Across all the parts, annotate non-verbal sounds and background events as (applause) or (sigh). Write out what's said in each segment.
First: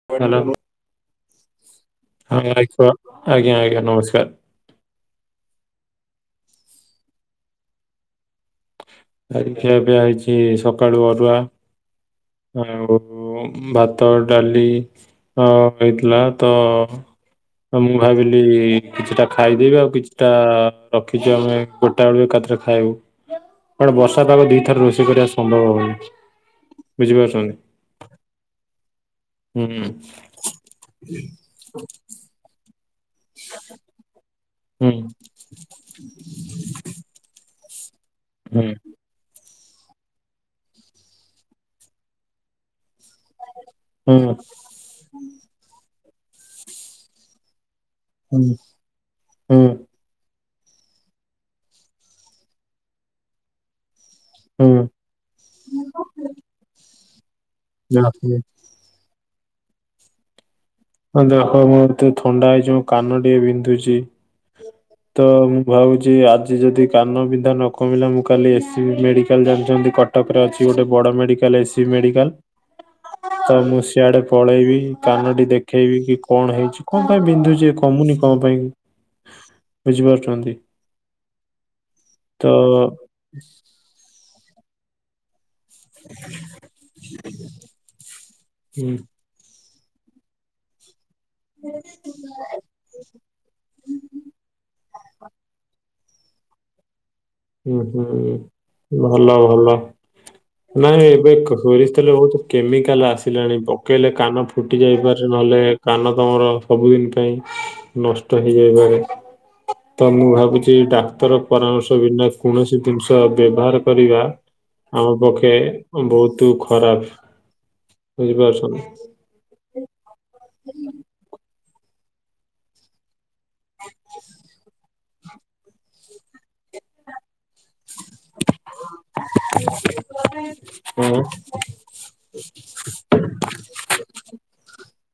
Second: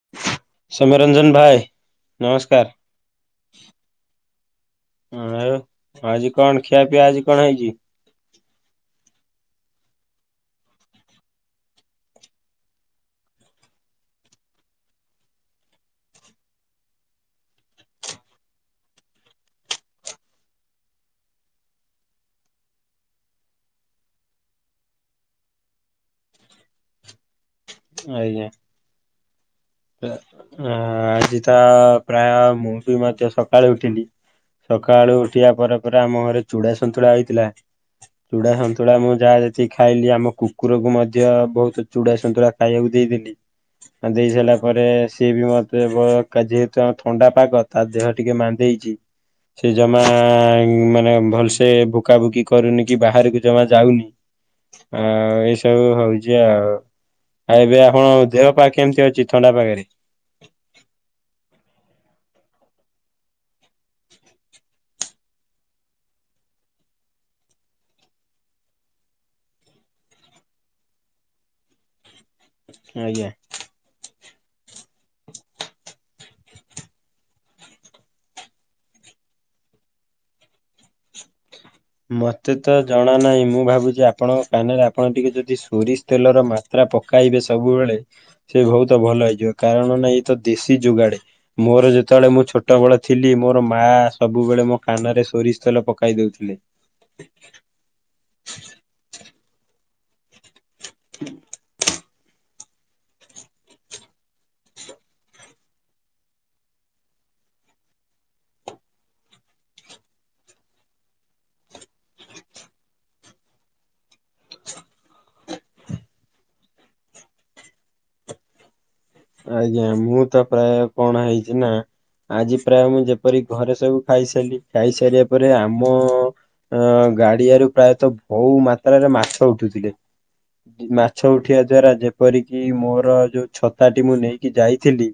(unintelligible) ସୌମ୍ୟରଞ୍ଜନ ଭାଇ। ହଁ ନମସ୍କାର ଆଜ୍ଞା ଆଜ୍ଞା ନମସ୍କାର୍। ଆ ଆଉ ଆଜି କଣ ଖିଆ ପିଆ ଆଜି କଣ ହେଇଚି? ଆଜି ଖିଆ ପିଇଆ ହେଇଚି ସକାଳୁ ଅରୁଆ। ଆଉ ଭାତ ଡାଲି ହେଇଥିଲା ତ ତ ମୁଁ ଭାବିଲି କିଛିଟା ଖାଇଦେଇବି ଆଉ କିଛିଟା ରଖିଚି ଆମେ କଟା ବେ ଏକା ଥରେ ଖାଇବୁ କାରଣ ବର୍ଷା ପାଗ ଦିଥର ରୋଷେଇ କରିବା ସମ୍ଭବ ହୋଉ ବୁଝିପାରୁଛନ୍ତି। ଆଜ୍ଞା ହୁଁ ଆ ଆଜି ତା ପ୍ରାୟ ମୁଁ ବି ମଧ୍ୟ ସକାଳୁ ଉଠିଲି, ହୁଁ ସକାଳୁ ଉଠିବା ପରେ ପରେ ଆମ ଘରେ ଚୁଡ଼ା ସନ୍ତୁଳା ହେଇଥିଲା ଚୁଡା ହୁଁ ସନ୍ତୁଳା ମୁଁ ଯାହା ସେ ଖାଇଲି ଆମ କୁକୁରକୁ ମଧ୍ୟ ବହୁତ ଚୁଡ଼ା ସନ୍ତୁଳା ଖାଇବାକୁ ଦେଇଦେଲି। ଆ ଦେଇ ହୁଁ ସାରିଲା ପରେ ସିଏ ବି ମତେ ଯେହେତୁ ଆମ ଥଣ୍ଡା ପାଗ ତା ଦେହ ଟିକେ ହୁଁ ମାନ୍ଦେଇଚି ହୁଁ ସେ ଜ ମା ମାନେ ଭଲସେ ଭୁକା ଭୁକି କରୁନି କି ବାହାରକୁ ଜମା ଯାଉନି। ହୁଁ। ଆ ଏଇସବୁ ହଉଛି ଆଉ ଆଉ ଏବେ ଆପଣ ଯାହା ହଉ। ଦେହ ପାଖ କେମିତି ଅଛି ଥଣ୍ଡା ପାଗରେ? ହଁ ଦେଖ ମୁଁ ଏତେ ଥଣ୍ଡା ହେଇଛି ମୋ କାନ ଟିକେ ବିନ୍ଧୁଚି। ତ ମୁଁ ଭାବୁଚି ଆଜି ଯଦି କାନ ବିନ୍ଧା ନ କମିଲା ମୁଁ କାଲି ଏସିବି ମେଡିକାଲ୍ ଜାଣିଛନ୍ତି କ ଟକ୍ ରେ ଅଛି ଗୋଟେ ବଡ ମେଡିକାଲ୍ ଏସି ମେଡିକାଲ୍। ଆଜ୍ଞା। ତ ମୁଁ ସିଆଡେ ପଳେଇବି କାନଟି ଦେ ଖେଇବି କି କଣ ହୋଇଛି କଣ ପାଇଁ ବିନ୍ଧୁଛି କମୁନି କଁ ପାଇଁ? ବୁଝି ପାରୁଚନ୍ତି। ମତେ ତ ଜଣା ନାହିଁ ମୁଁ ଭାବୁଛି ଆପଣଙ୍କ କାନରେ ଆପଣ ଟିକେ ଯଦି ସୋରିସ୍ ତେଲର ମାତ୍ରା ପକାଇବେ ସବୁବେଳେ ସେ ହୁଁ ବୋହୁତ ଭଲ ହେଇଯିବ। କାରଣ ନାଁ ତ ଦେଶୀ ଯୁଗାଡ୍ ମୋର ଯେତେବେଳେ ମୁଁ ଛୋଟବେଳେ ଥିଲି ମୋର ମା ସବୁବେଳେ ମୋ କାନ ରେ ସୋରିଷ୍ ତେଲ ପକାଇ ଦେଉଥିଲେ। ହୁଁ ହୁଁ ଭଲ ଭଲ ନାଇଁ ଏବେ ସୋରିଷ ତେଲ ବୋହୁତ୍ କେମିକାଲ ଆସିଲାଣି ପକାଇଲେ କାନ ଫୁଟି ଯାଇପାରେ ନହେଲେ କାନ ତମର ସବୁଦିନ ପାଇଁ ନଷ୍ଟ ହେଇଯାଇପାରେ ତ ମୁଁ ଭାବୁଛି ଡାକ୍ତର ପରାମର୍ଶ ବିନା କୌଣସି ଜିନିଷ ବ୍ୟବହାର କରିବା ଆମ ପକ୍ଷେ ବହୁତ ଖରାପ ବୁଝିପାରୁଚନା। ଆଜ୍ଞା ମୁଁ ତ ପ୍ରାୟ କନା ହେଇଛି ନା ଆଜି ପ୍ରାୟ ମୁଁ ପରି ଘରେ ସବୁ ଖାଇସାରିଲି ଖାଇସାରିବା ପରେ ଆମ ଅ ଗାଡିଆରୁ ପ୍ରାୟତଃ ବହୁ ମାତ୍ରାରେ ମାଛ ଉଠୁଥିଲେ। ହଁ। ମାଛ ଉଠିଆ ଦ୍ୱାରା ଯେପରିକି ମୋର ଯୋଉ ଛତାଟି ମୁଁ ନେଇକି ଯାଇଥିଲି।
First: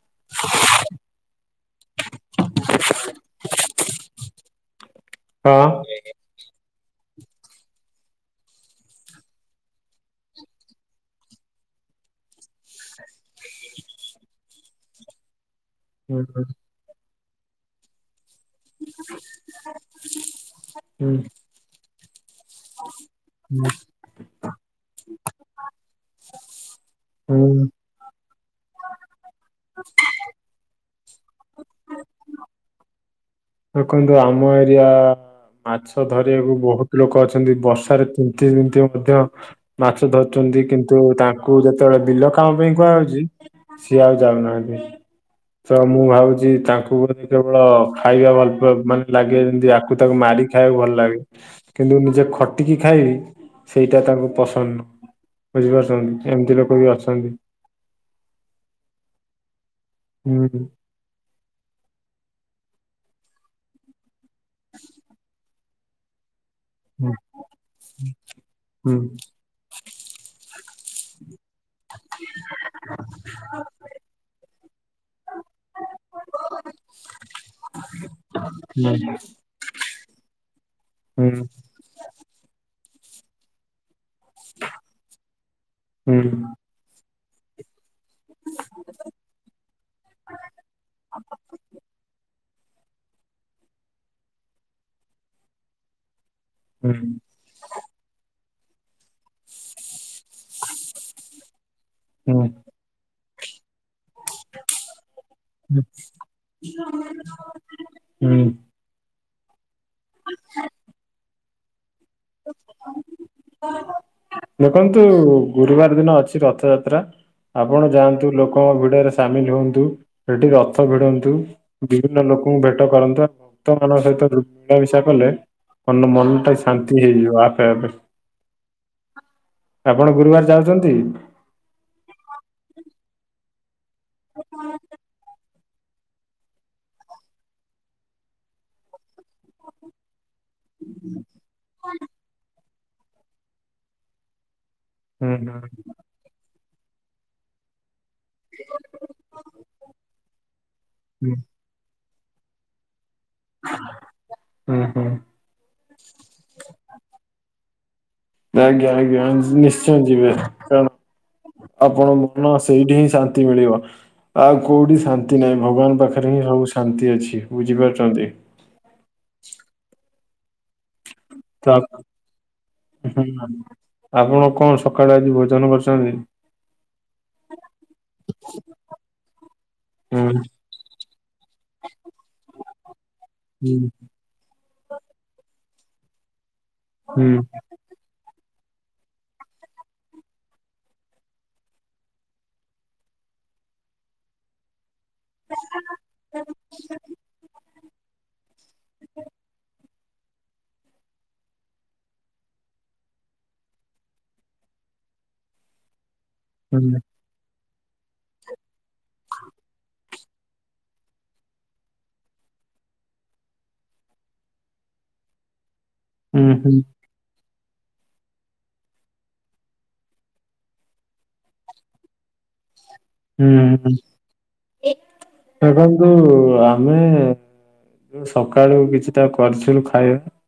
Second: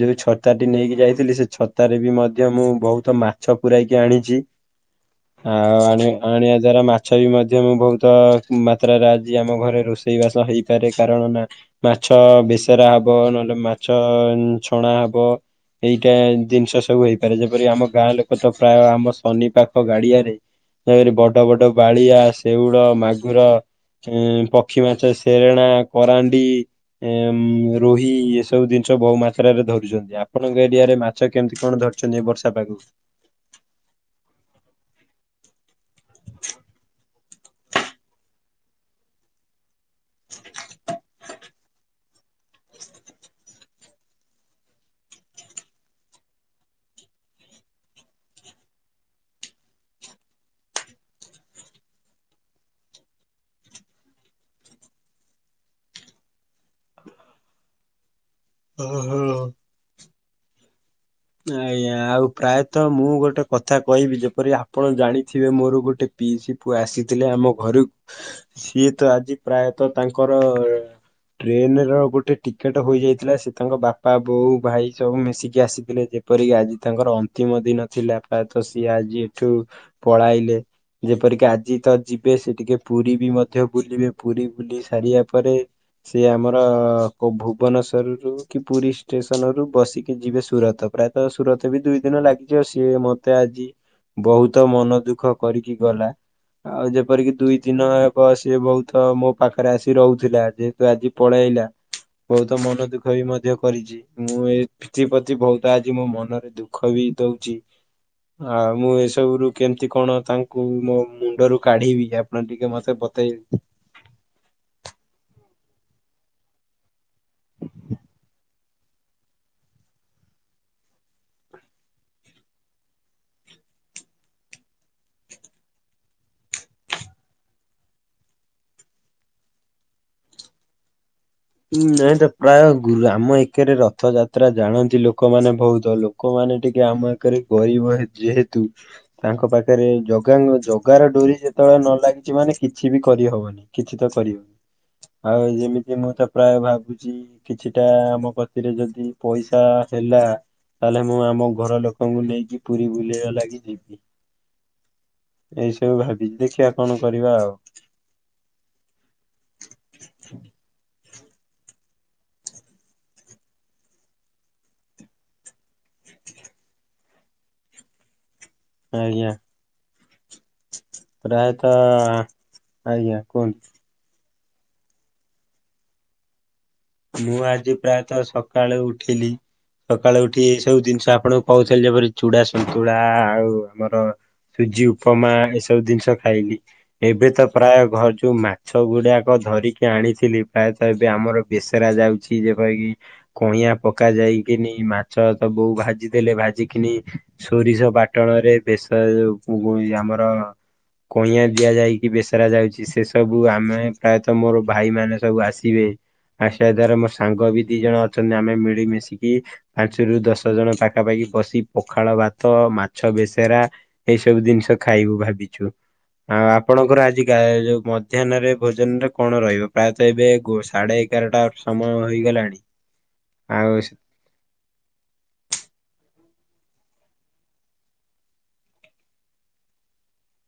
ଯୋଉ ଛତା ଟି ନେଇକି ଯାଇଥିଲି ସେ ଛତା ରେ ବି ମଧ୍ୟ ମୁଁ ବହୁତ ମାଛ ପୁରାଇକି ଆଣିଚି। ହଁ। ଆଉ ଆଣି ଆଣିଆ ଦ୍ୱାରା ମାଛ ବି ମଧ୍ୟ ମୁଁ ବହୁତ ମାତ୍ରାରେ ଆଜି ଆମ ଘରେ ରୋଷେଇ ବାସ ହେଇପାରେ। କାରଣ ନା ମାଛ ବେସରା ହବ ନହେଲେ ମାଛ ଛଣା ହବ। ଏଇଟା ହୁଁ ଜିନିଷ ସବୁ ହେଇପାରେ। ଯେପରି ଆମ ଗାଁ ଲୋକ ତ ପ୍ରାୟ ଆମ ଶନି ପାଖ ଗାଡିଆରେ ହୁଁ (unintelligible) ବଡ ବଡ ବାଳିଆ, ସେଉଳ, ମାଗ। ର ଉଁ ପକ୍ଷୀ ମାଛ ସେରେଣା, କରାଣ୍ଡି। ଏ ହୁଁ। ରୋହି ଇଏ ସ ସବୁ ଜିନିଷ ବହୁ ମାତ୍ରାରେ ଧରୁଚନ୍ତି। ଆପଣଙ୍କ ଏରିଆରେ ମାଛ କେମିତି କଣ ଧରୁଚନ୍ତି ଏ ବର୍ଷା ପାଗକୁ। ଦେଖନ୍ତୁ ଆମ ଏରିଆ ମାଛ ଧରିବାକୁ ବହୁତ ଲୋକ ଅଛନ୍ତି ବର୍ଷାରେ ତି (unintelligible) ମାଛ ଧରୁଚନ୍ତି କିନ୍ତୁ ତାଙ୍କୁ ଯେତେବେଳେ ବିଲ କାମ ପାଇଁ କୁହାହଉଚି ସିଏ ଆଉ ଯାଉନାହାନ୍ତି ତ ମୁଁ ଭାବୁଚି ତାଙ୍କୁ ବୋଲି କେବଳ ଖାଇବା ଭଲ ବ ମାନେ ଲାଗିଅ ଯେମତି ଆକୁ ତାକୁ ମାରି ଖାଇଆକୁ ଭଲ ଲାଗେ। କିନ୍ତୁ ନିଜେ ଖଟିକି ଖାଇବି ସେଇଟା ତାଙ୍କୁ ପସନ୍ଦ ନୁ ବୁଝିପାରୁଚନ୍ତି ଏମିତି ଲୋକ ବି ଅଛନ୍ତି। ଓହୋ। ହୁଁ ହୁଁ। ଆଜ୍ଞା ଆଉ ପ୍ରାୟତଃ ମୁଁ ଗୋଟେ କଥା କଇବି ଯେପରି ଆପଣ ଜାଣିଥିବେ ମୋର ଗୋଟେ ପିଇସି ପୁଅ ହୁଁ ଆସିଥିଲେ ଆମ ଘରୁ ସିଏ ହୁଁ ତ ଆଜି ପ୍ରାୟତଃ ତାଙ୍କର ଟ୍ରେନ ର ଗୋଟେ ଟିକେଟ ହୋଇଯାଇଥିଲା ସେ ତାଙ୍କ ବାପା, ବୋଉ, ଭାଇ ସବୁ ମିଶିକି ଆସିଥିଲେ। ଯେପରିକି ଆଜି ତାଙ୍କର ଅନ୍ତିମ ଦିନ ଥିଲା ପ୍ରାୟତଃ ସିଏ ଆଜି ଏଠୁ ପଳାଇଲେ। ହୁଁ ଯେପରିକି ଆଜି ତ ଯିବେ ସେ ଟିକେ ପୁରୀ ବି ମଧ୍ୟ ବୁଲିବେ। ପୁରୀ ବୁଲି ସାରିଆ ପରେ ହୁଁ ସେ ଆମର ପଭୁ ଭୁବନଶ୍ୱରରୁ କି ପୁରୀ ଷ୍ଟେସନ ରୁ ବସିକି ଯିବେ ସୁରଥ ପ୍ରାୟତଃ ସୁରଥ ବି ଦୁଇ ଦିନ ଲାଗିଅ ସିଏ ମତେ ଆଜି ବହୁତ ମନ ଦୁଃଖ କରିକି ଗଲା। ଆଉ ହୁଁ ଯେପରିକି ଦୁଇ ଦିନ ଏପ୍ ସିଏ ବହୁତ ମୋ ପାଖରେ ଆସି ରଉଥିଲା ଯେହେତୁ ଆଜି ପଳାଇଲା ହୁଁ ହୁଁ। ବହୁତ ମନ ଦୁଃଖ ମଧ୍ୟ କରିଚି ମୁଁ ଏଥି ପତି। ଆଜି ମୋ ମନରେ ଦୁଃଖ ବି ଦଉଚି ହୁଁ ଆଉ ମୁଁ ଏସବୁରୁ କେମିତି କଣ ତାଙ୍କୁ ମୋ ମୁଣ୍ଡରୁ କାଢିବି ଆପଣ ଟିକେ ମତେ ବତେଇବେ। ଦେଖନ୍ତୁ ଗୁରୁବାର ଦିନ ଅଛି ରଥଯାତ୍ରା। ଆପଣ ଯାଆନ୍ତୁ ଲୋକଙ୍କ ଭିଡରେ ସାମିଲ୍ ହୁଅନ୍ତୁ ସେଠି ରଥ ଭିଡନ୍ତୁ। ବିଭିନ୍ନ ଲୋକଙ୍କୁ ଭେଟ କରନ୍ତୁ। ଆ ଭକ୍ତମାନଙ୍କ ସହିତ ମିଳାମିଶା କଲେ। ଅନ୍ୟ ମନଟା ଶା ନ୍ତି ହେଇଯିବ ଆପେ ଆପେ। ଆପଣ ଗୁରୁବାରେ ଯାଉଚନ୍ତି? ଉଁ ନାଇଁତ ପ୍ରାୟ ଗୁ ଆମ ଏକେରେ ରଥଯାତ୍ରା ଜାଣନ୍ତି ଲୋକମାନେ ବହୁତ ଲୋ କମାନେ ଟିକେ ଆମ ଏକରେ ଗରିବ ଯେହେତୁ ତାଙ୍କ ପାଖରେ ଜଗାଙ୍କ ଜଗାର ଡୋରି ଯେତେବେଳେ ନ ଲାଗିଚି ମାନେ କିଛି ବି କରିହବନି କିଛି ତ କରି ହୁଁ ଆଉ ହୁଁ ଯେମିତି ମୁଁ ତ ପ୍ରାୟ ଭାବୁଚି କିଛିଟା-ଆ-ଆ ଆମ କତିରେ ଯଦି ପଇସା ହେଲା ତାହେଲେ ମୁଁ ହୁଁ ଆମ ଘର ଲୋକ କଙ୍କୁ ନେଇକି ପୁରୀ ବୁଲେଇବା ଲାଗି ଯିବି। ହୁଁ ହୁଁ। ଏଇସବୁ ଭାବିଚି। ଦେଖିଆ କଣ କରିବା ଆଉ। ଆଜ୍ଞା ଆଜ୍ଞା ନିଶ୍ଚୟ ଯିବେ କାରଣ ଆପଣଙ୍କ ମନ ସେଇଠି ହିଁ ଶାନ୍ତି ମିଳିବ ଆଉ କୋଉଠି ଶା ନ୍ତି ନାହିଁ ଭଗବାନ ପାଖରେ ହିଁ ସବୁ ଶାନ୍ତି ଅଛି ବୁଝିପାରୁଛନ୍ତି। ଆଜ୍ଞା। ତ ଆପ- ପ୍ରାୟତଃ-ଅ-ଅ ଆଜ୍ଞା ହୁଁ କୁହନ୍ତୁ ଆପଣ କଣ ସକାଳୁ ଆଜି ଭୋଜନ କରିଛନ୍ତି? ମୁଁ ଆଜି ପ୍ରାୟତଃ ସକାଳୁ ଉଠିଲି ସକାଳୁ ହୁଁ ଉଠି ସବୁ ଜିନିଷ ଆପଣଙ୍କୁ କହୁଥିଲି ଯେପରି ଚୁଡା ସନ୍ତୁଳା-ଆ-ଆ-ଆ ଆଉ ହୁଁ ମୋର ସୁଜି ଉପୁମା ଏସବୁ ଜିନିଷ ଖାଇଲି ହୁଁ ଏବେ ତ ପ୍ରାୟ ଘ ଯୋଉ ମାଛ ଗୁଡାକ ଧରିକି ଆଣିଥିଲି ପ୍ରାୟତଃ ଏବେ ଆମର ବେସରା ଯାଉଛି ଯେପରି କିି କଇଁଆ ପକା ଯାଇକିନି ମା ଛ ସବୁ ଭାଜି ଦେଲେ ଭାଜିିକିନି ସୋରିଷ ବାଟ୍ ଣରେ ବେଶ ଯେଉ-ଉ-ଉ ଯ ଆମର କଇଁଆ ଦିଆ ଯାଇକି ବେସରା ଯାଉଛି ସେ ସବୁ ଆମେ ପ୍ରାୟତଃ ମୋର ଭାଇ ମାନେ ସବୁ ଆସିବେ। ଆସିଵା ହୁଁ ଦ୍ଵାରା ମୋ ସାଙ୍ଗ ବି ଦି ଜଣ ଅଛନ୍ତି ଆମେ ମିଳିମିଶିକି ପାଞ୍ଚରୁ ଦଶ ଜଣ ପାଖାପାଖି ବସିି ପଖାଳ ଭାତ ମାଛ ବେସେରା ଏଇ ସବୁ ଜିନିଷ ଖାଇବୁ ଭାବିଛୁ। ଆଉ ହୁଁ ହୁଁ ଆପଣଙ୍କର ଆଜିିକା ଯୋଉ ମଧ୍ୟାହ୍ନରେ ଭୋଜନରେ କଣ ରହିବ ପ୍ରାୟତଃ ଏବେ ଗୋ ସାଢେ ଏଗାରଟା ସମୟ ହେଇଗଲାଣି। ଆଉ ହୁଁ ସେ ଦେଖନ୍ତୁ ଆମେ-ଏ-ଏ ସକାଳୁ କିଛିଟା କରିଥିଲୁ ଖାଇବା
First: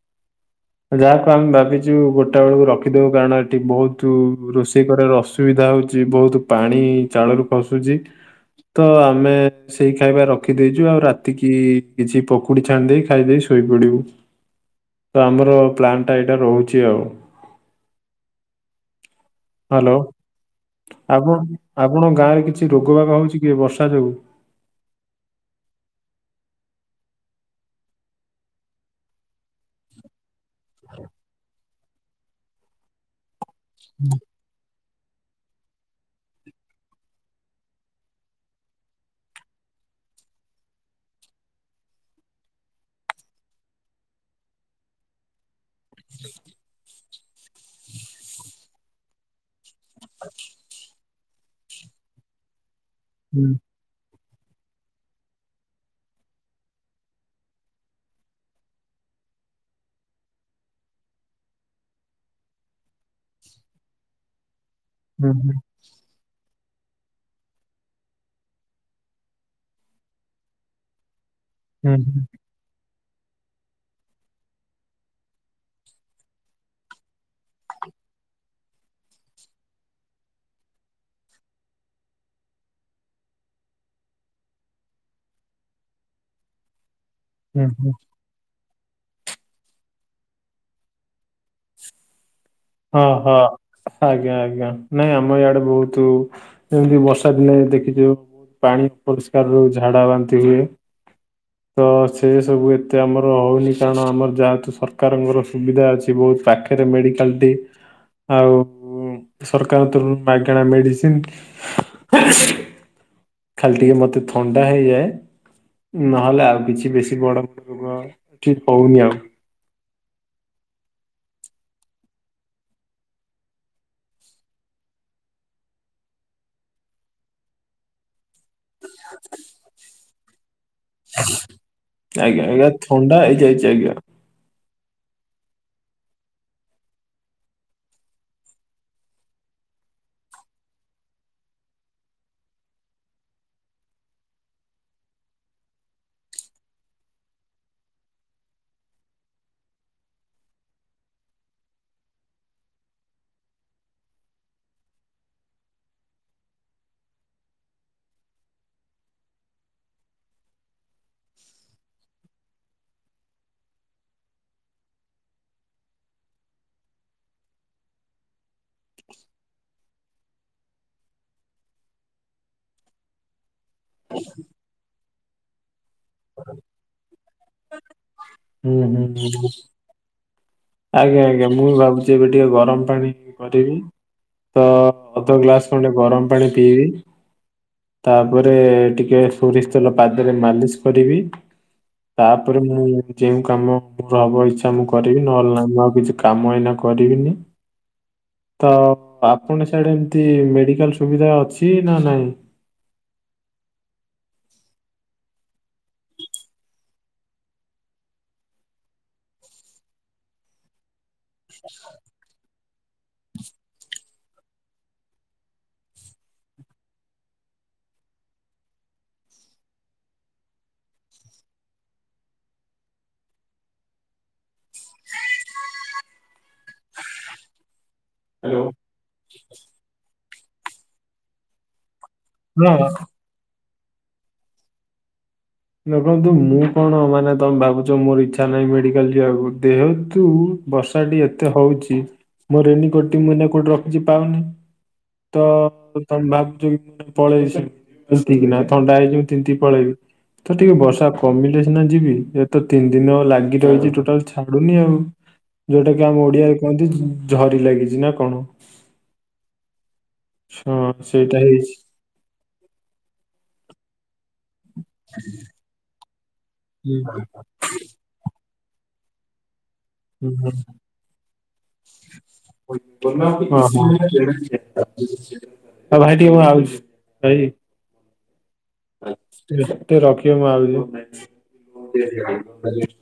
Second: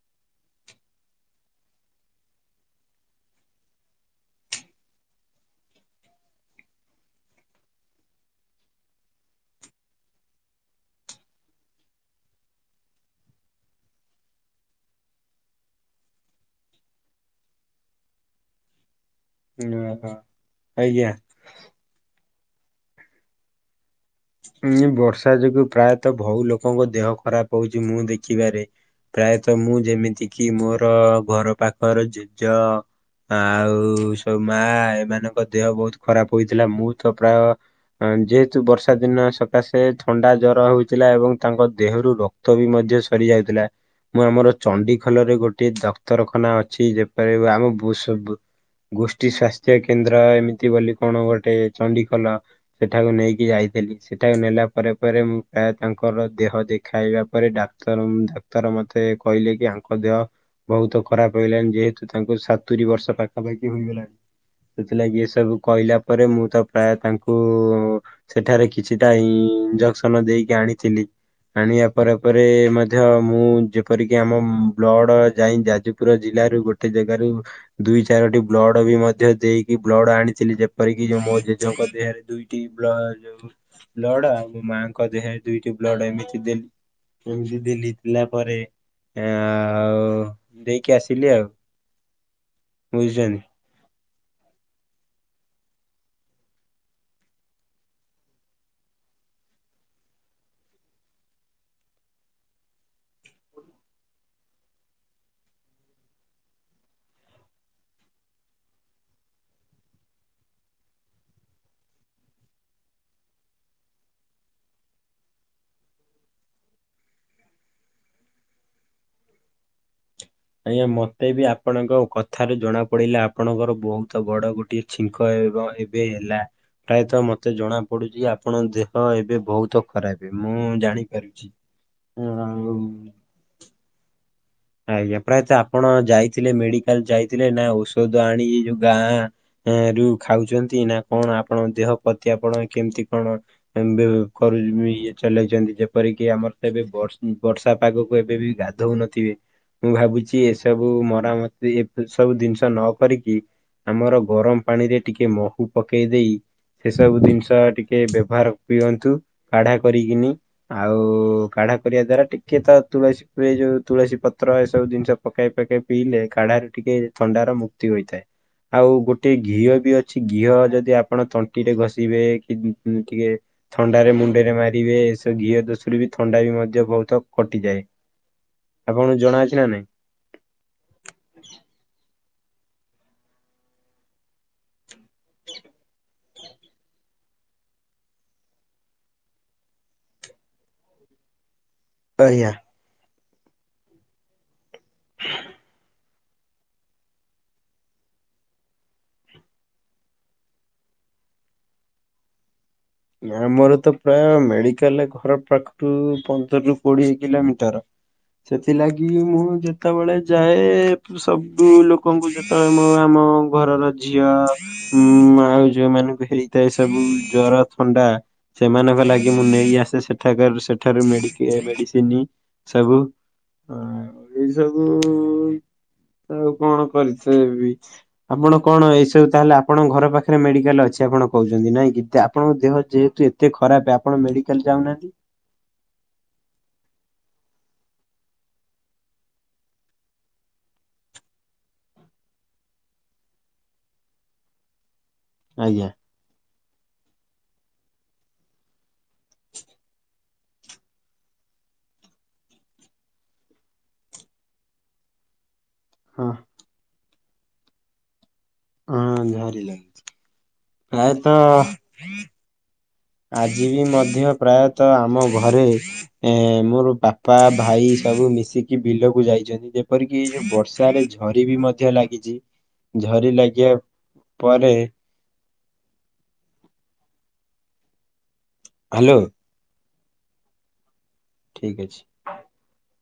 ଯାହାକୁ ଆମେ ଭାବିଛୁ ଗୋଟେ ବେଳକୁ ରଖିଦବୁ କାରଣ ଏଠି ବହୁତୁ ରୋଷେଇ କରିବାର ଅସୁ ସୁବିଧା ହଉଛି ବହୁତୁ ପାଣି ଚାଳରୁ ଖସୁଛି ତ ଆମେ-ଏ-ଏ ସେଇ ଖାଇବା ରଖିଦେଇଛୁ ଆଉ ରାତିକି-ଇ-ଇ କିଛି ପକୁଡି ଛାଣି ଦେଇ ଖାଇଦେଇ ଶୋଇ ପଡିବୁ। ତ ଆମର ପ୍ଲାନ୍ ଟା ଏଇଟା ରହୁଛି ଆଉ। ହ୍ୟାଲୋ ଓହୋ ଆଜ୍ଞା। ଆପଣ ଗାଁ ରେ କିଛି ରୋଗ ବାଗ ହଉଛି କି ବର୍ଷା ଯୋଗୁ? ହୁଁ ବର୍ଷା ଯୋଗୁ ପ୍ରାୟତଃ ବହୁ ଲୋକଙ୍କ ଦେହ ଖରାପ ହଉଛି ମୁଁ ଦେଖିବାରେ। ପ୍ରାୟତଃ ମୁଁ ଯେମିତି କି ମୋର-ଅ-ଅ ଘର ପାଖରେ ଜେଜ ଆଉ-ଉ ସବୁ ମା ଏମାନଙ୍କ ଦେହ ବହୁତ ଖରାପ ହୋଇଥିଲା ମୁଁ ତ ପ୍ରାୟ ଅ ଯେହେତୁ ବର୍ଷ୍ ସେ ଦିନ ସକାଶେ ଥଣ୍ଡା ଜ୍ଵର ହଉଥିଲା ଏବଂ ତାଙ୍କ ଦେହରୁ ରକ୍ତ ବି ମଧ୍ୟ ସରିଯାଉଥିଲା। ମୁଁ ଆମର ଚଣ୍ଡିଖୋଲ ରେ ଗୋଟ୍ ଟେ ଡକ୍ତରଖାନା ଅଛି ଯେପରି ଆମ ବୁ ସବୁ ଗୋଷ୍ଠୀ ସ୍ୱାସ୍ଥ୍ୟ ସେ କେନ୍ଦ୍ର ଏମିତି ବୋଲି କଣ ଗୋଟେ ଚଣ୍ଡିଖୋଲ ସେଠାକୁ ହୁଁ ନେଇକି ଯାଇ ଏଲି ସେଟାକୁ ନେଲା ପରେ ପରେ ମୁଁ ପ୍ରାୟ ତାଙ୍କର ଦେହ ଦେଖାଇବା ପରେ ଡାକ୍ତର ମୁ ଏଥର ମତେ କହିଲେ କି ଆଙ୍କ ଦେହ ବହୁତ ଖରାପ ହେଇଗଲାଣି ଯେହେତୁ ତାଙ୍କୁ ସତୁରି ବର୍ଷ ପାଖାପାଖି ହୋଇଗଲାଣି। ସେଥିଲାଗି ଏ ହୁଁ ହୁଁ ସବୁ କହିଲା ପରେ ମୁଁ ତ ପ୍ରାୟ ତାଙ୍କୁ-ଉ-ଉ-ଉ ସେଠାରେ କିଛିଟା ଇ-ଇ-ଇ ଇଞଜକ୍ସନ ଦେଇକି ଆଣିଥିଲି ଆଣିବା ହୁଁ ହୁଁ ପରେ ପରେ ମ ଧ୍ୟ ମୁଁ ଯେପରିକି ଆମ ବ୍ଲଡ଼ ଯାଇ ଯାଜପୁର ଜିଲ୍ଲାରୁ ଗୋଟେ ଜେଗାରୁ ଦୁଇ ଚାରୋଟି ବ୍ଲଡ଼ ବି ମଧ୍ୟ ଦେଇକି ବ୍ଲଡ ଆଣିଥିଲି ଯେପରିକି ଯୋଉ ମୋ ଜେଜଙ୍କ ଦେହରେ ଦୁଇ ଟି ବ୍ଲ ଯୋଉ ବ୍ଲଡ ଆଉ ମୋ ମାଙ୍କ ଦେହରେ ଦୁଇଟି ବ୍ଲଡ ଏମିତି ଦେଲି। ଏମିତି ହୁଁ ଦେଲି ହୁଁ ଦେଲା ପରେ ଆ-ଆ-ଆଉ ଦେଇକି ଆସିଲି ଆଉ। ହଁ ବୁଝୁଛନ୍ତି। ହଁ। ଆଜ୍ଞା ଆଜ୍ଞା ନାଇଁ ଆମ ଇଆଡେ ବହୁତ ଏମିତି ବର୍ଷା ଦିନେ ଦେଖିଛୁ। ପାଣି ଅପରିଷ୍କାରରୁ ଝାଡା ବାନ୍ତି ହୁଏ। ତ ସେ ସବୁ ଏତେ ଆମର ହଉନି, କାରଣ ଆମର ଯାହେତୁ ସରକାରଙ୍କର ସୁବିଧା ଅଛି। ବହୁତ୍ ପାଖ୍ ପାଖେରେ ମେଡିକାଲ୍ ଟି, ଆଉ ସରକାରଙ୍କ ତରଫରୁ ମାଗଣା ମେଡିସିନ୍ ଖାଲି ଟିକେ ମତେ ଥଣ୍ଡା ହେଇଯାଏ। ନହେଲେ ଆଉ କିଛି ବେଶୀ ବଡ ବଡ଼ ରୋଗ ଠିକ୍ ହଉନି ଆଉ। ଆଜ୍ଞା ମତେ ବି ଆପଣଙ୍କ କଥାରୁ ଜଣା ପଡିଲା, ଆପଣଙ୍କର ବହୁତ ବଡ ଗୋଟିଏ ଛିଙ୍କ (unintelligible) ଏବେ ହେଲା, ପ୍ରାୟତଃ ମତେ ଜଣା ପଡ଼ୁଚି ଆପ ଆପଣଙ୍କ ଦେହ ଏବେ ବହୁତ ଖରାପ, ମୁଁ ଜାଣିପାରୁଛି ଆଜ୍ଞା ଆଜ୍ଞା ଆଉ ଥଣ୍ଡା ହେଇଯାଇଛି ଆଜ୍ଞା। ଆଜ୍ଞା ପ୍ରାୟତଃ ଆପଣ ଯାଇଥିଲେ ମେଡିକାଲ୍, ଯାଇଥିଲେ ନା ଔଷଧ ଆଣି ଯୋଉ ଗାଁ ରୁ ଖାଉଛନ୍ତି ନା କଣ? ଆପଣ ଦେହ ପ୍ରତି ଆପଣ କେମିତି କଣ? (unintelligible) କରୁ ଇଏ ଚଲେଇଛନ୍ତି, ଯେପରିକି ଆମର ତ ଏବେ ବର୍ଷା ବର୍ଷା ପାଗକୁ ଏବେ ବି ଗା ଧୋଉନଥିବେ, ମୁଁ ଭାବୁଛି ଏସବୁ ମରାମତି ଏ ସବୁ ଜିନିଷ ନ କରିକି ଆମର ଗରମ ପାଣିରେ ଟିକେ ମହୁ ପକେଇଦେଇ ସେ ସବୁ ଜିନିଷ ଟିକେ ବ୍ୟବହାର ପିଅନ୍ତୁ କାଢା କରିକିନି। ଆଉ କାଢା କରିବା ଦ୍ଵାରା, ଟିକେ ତ ତୁଳସୀ ପିଏ ଯୋଉ ତୁଳସୀ ପ ପତ୍ର ଏସବୁ ଜିନିଷ ପକେଇ ପକେଇ ପାକେଇ, କାଢାରୁ ଟିକେ ଥଣ୍ଡାରୁ ମୁକ୍ତି ହୋଇଥାଏ। ଆଉ ଗୋଟେ ଘିଅ ବି ଅଛି ଘିଅ, ଯଦି ଆପଣ ତଣ୍ଟିରେ ଘଷିବେ କି ଟିକେ ଥଣ୍ଡାରେ ମୁଣ୍ଡରେ ମାରିବେ, ଏସବୁ ଘିଅ ଦୋଶରୁ ବି ଥଣ୍ଡା ବି ମଧ୍ୟ ବହୁତ କଟିଯାଏ। ହୁଁ ଆପଣଙ୍କୁ ହୁଁ ଜଣା ହୁଁ ଅଛି ନା ନାଇଁ? ଆଜ୍ଞା ଆଜ୍ଞା ମୁଁ ବି ଭାବୁଛି ଏବେ ଟିକେ ଗରମ ପାଣି କରିବି। ତ ଅଧ ଗ୍ଲାସ ଖଣ୍ଡେ ଗରମ ପାଣି ପିଇବି। ତାପରେ ଟିକେ ସୋରିଷ ତେଲ ପାଦରେ ମାଲିସ କରିବି। ଆଜ୍ଞା ତାପରେ ମୁଁ ଯେଉଁ କାମ ମୋର ହବ ଇଛା ମୁଁ କରିବି, ନହେଲେ ନାଇଁ ମୁଁ ଆଉ କିଛି କାମ ଏଇନା କରିବିନି। ତ ଆପଣ ସିଆଡେ ଏମିତି ମେଡିକାଲ ସୁବିଧା ଅଛି ନା ନାଇଁ? ନା ଆମର ତ ପ୍ରାୟ ମେଡିକାଲ୍ ଘର ପାଖରୁ ପନ୍ଦରରୁ କୋଡିଏ କିଲୋମିଟର। ସେଥିଲାଗି ମୁଁ ଯେତେବେଳେ ଯାଏ ସବୁ ଲୋ କଙ୍କୁ ଯେତେବେଳେ ମୁଁ ଆମ ଘରର ଝିଅ ହୁଁ ଆଉ ଯୋଉ ମାନଙ୍କୁ ହେଇଥାଏ ସବୁ ଜ୍ୱର ଥଣ୍ଡା ସେମାନଙ୍କ ଲାଗି, ମୁଁ ନେଇ ଆସେ ସେଠାକାର ସେଠାରୁ ମେଡିକେୟାର ମେଡିସିନ। ସବୁ ହଁ ଏଇ ସବୁ ଆଉ କଣ କରିଥିବି? ଆପଣ କଣ ଏଇସବୁ ତାହଲେ ଆପଣଙ୍କ ଘର ପାଖରେ ମେଡିକାଲ ଅଛି, ଆପଣ କହୁଛନ୍ତି ନାଇଁ କି? ଆପଣଙ୍କ ଦେହ ହଁ ଯେହେତୁ ଏତେ ଖରାପ, ଆପଣ ମେଡିକାଲ୍ ଯାଉନାହାନ୍ତି? ଦେଖନ୍ତୁ ମୁଁ କଣ ମାନେ, ତମେ ଭାବୁଛ ମୋର ଇଚ୍ଛା ନାହିଁ ମେଡିକାଲ ଯିବାକୁ। ଯେହେତୁ ବର୍ଷାଟି ଏତେ ହଉଚି, ମୋ ରେନିକୋଟ ଟି ମୁଁ ଏଇନା କୋଉଠି ରଖିଛି ପାଉନି? ତ ଆଜ୍ଞା ତମେ ଭାବୁଛ କି ମୁଁ କୁଆଡ଼େ ପଳେଇବିି (unintelligible) ନା ଥଣ୍ଡା ହେଇଯିବି ମୁଁ ତିନ୍ତିକି ପଳେଇବି। ତ ଟିକେ ବର୍ଷା କମିଲେ ସିନା ଯିବି, ଏ ତ ତିନି ଦିନ ହବ ଲାଗି ରହିଛି ଟୋଟାଲ୍ ଛାଡୁନି ଆଉ। ଯୋଉଟା କି ଆମ ହଁ ଓଡିଆରେ କୁହନ୍ତି ଝରି ଲାଗିଛି ନା କଣ? ହଁ ଝରି ଲାଗିଛି। ହଁ ସେଇଟା ପ୍ରାୟତଃ ହେଇଛି। ଆଜି ବି ମଧ୍ୟ ପ୍ରାୟତଃ ଆମ ଘରେ, ଏ ମୋର ବାପା ଭାଇ ସବୁ ମିଶିକି ବିଲକୁ ଯାଇଛନ୍ତି। ଯେ ପରିକି ଏ ଯୋଉ ବର୍ଷାରେ ଝରି ବି ମଧ୍ୟ ଲାଗିଛି। ଝରି (unintelligible) ଲାଗିବା ହଁ ପରେ ଭାଇ ଟିକେ ମୁଁ ଆଉଛି ଭାଇ। ହ୍ୟାଲୋ ଟିକେ ଟିକେ ରଖିବ ଠିକ ଅଛି। ମୁଁ ଆଉଚି।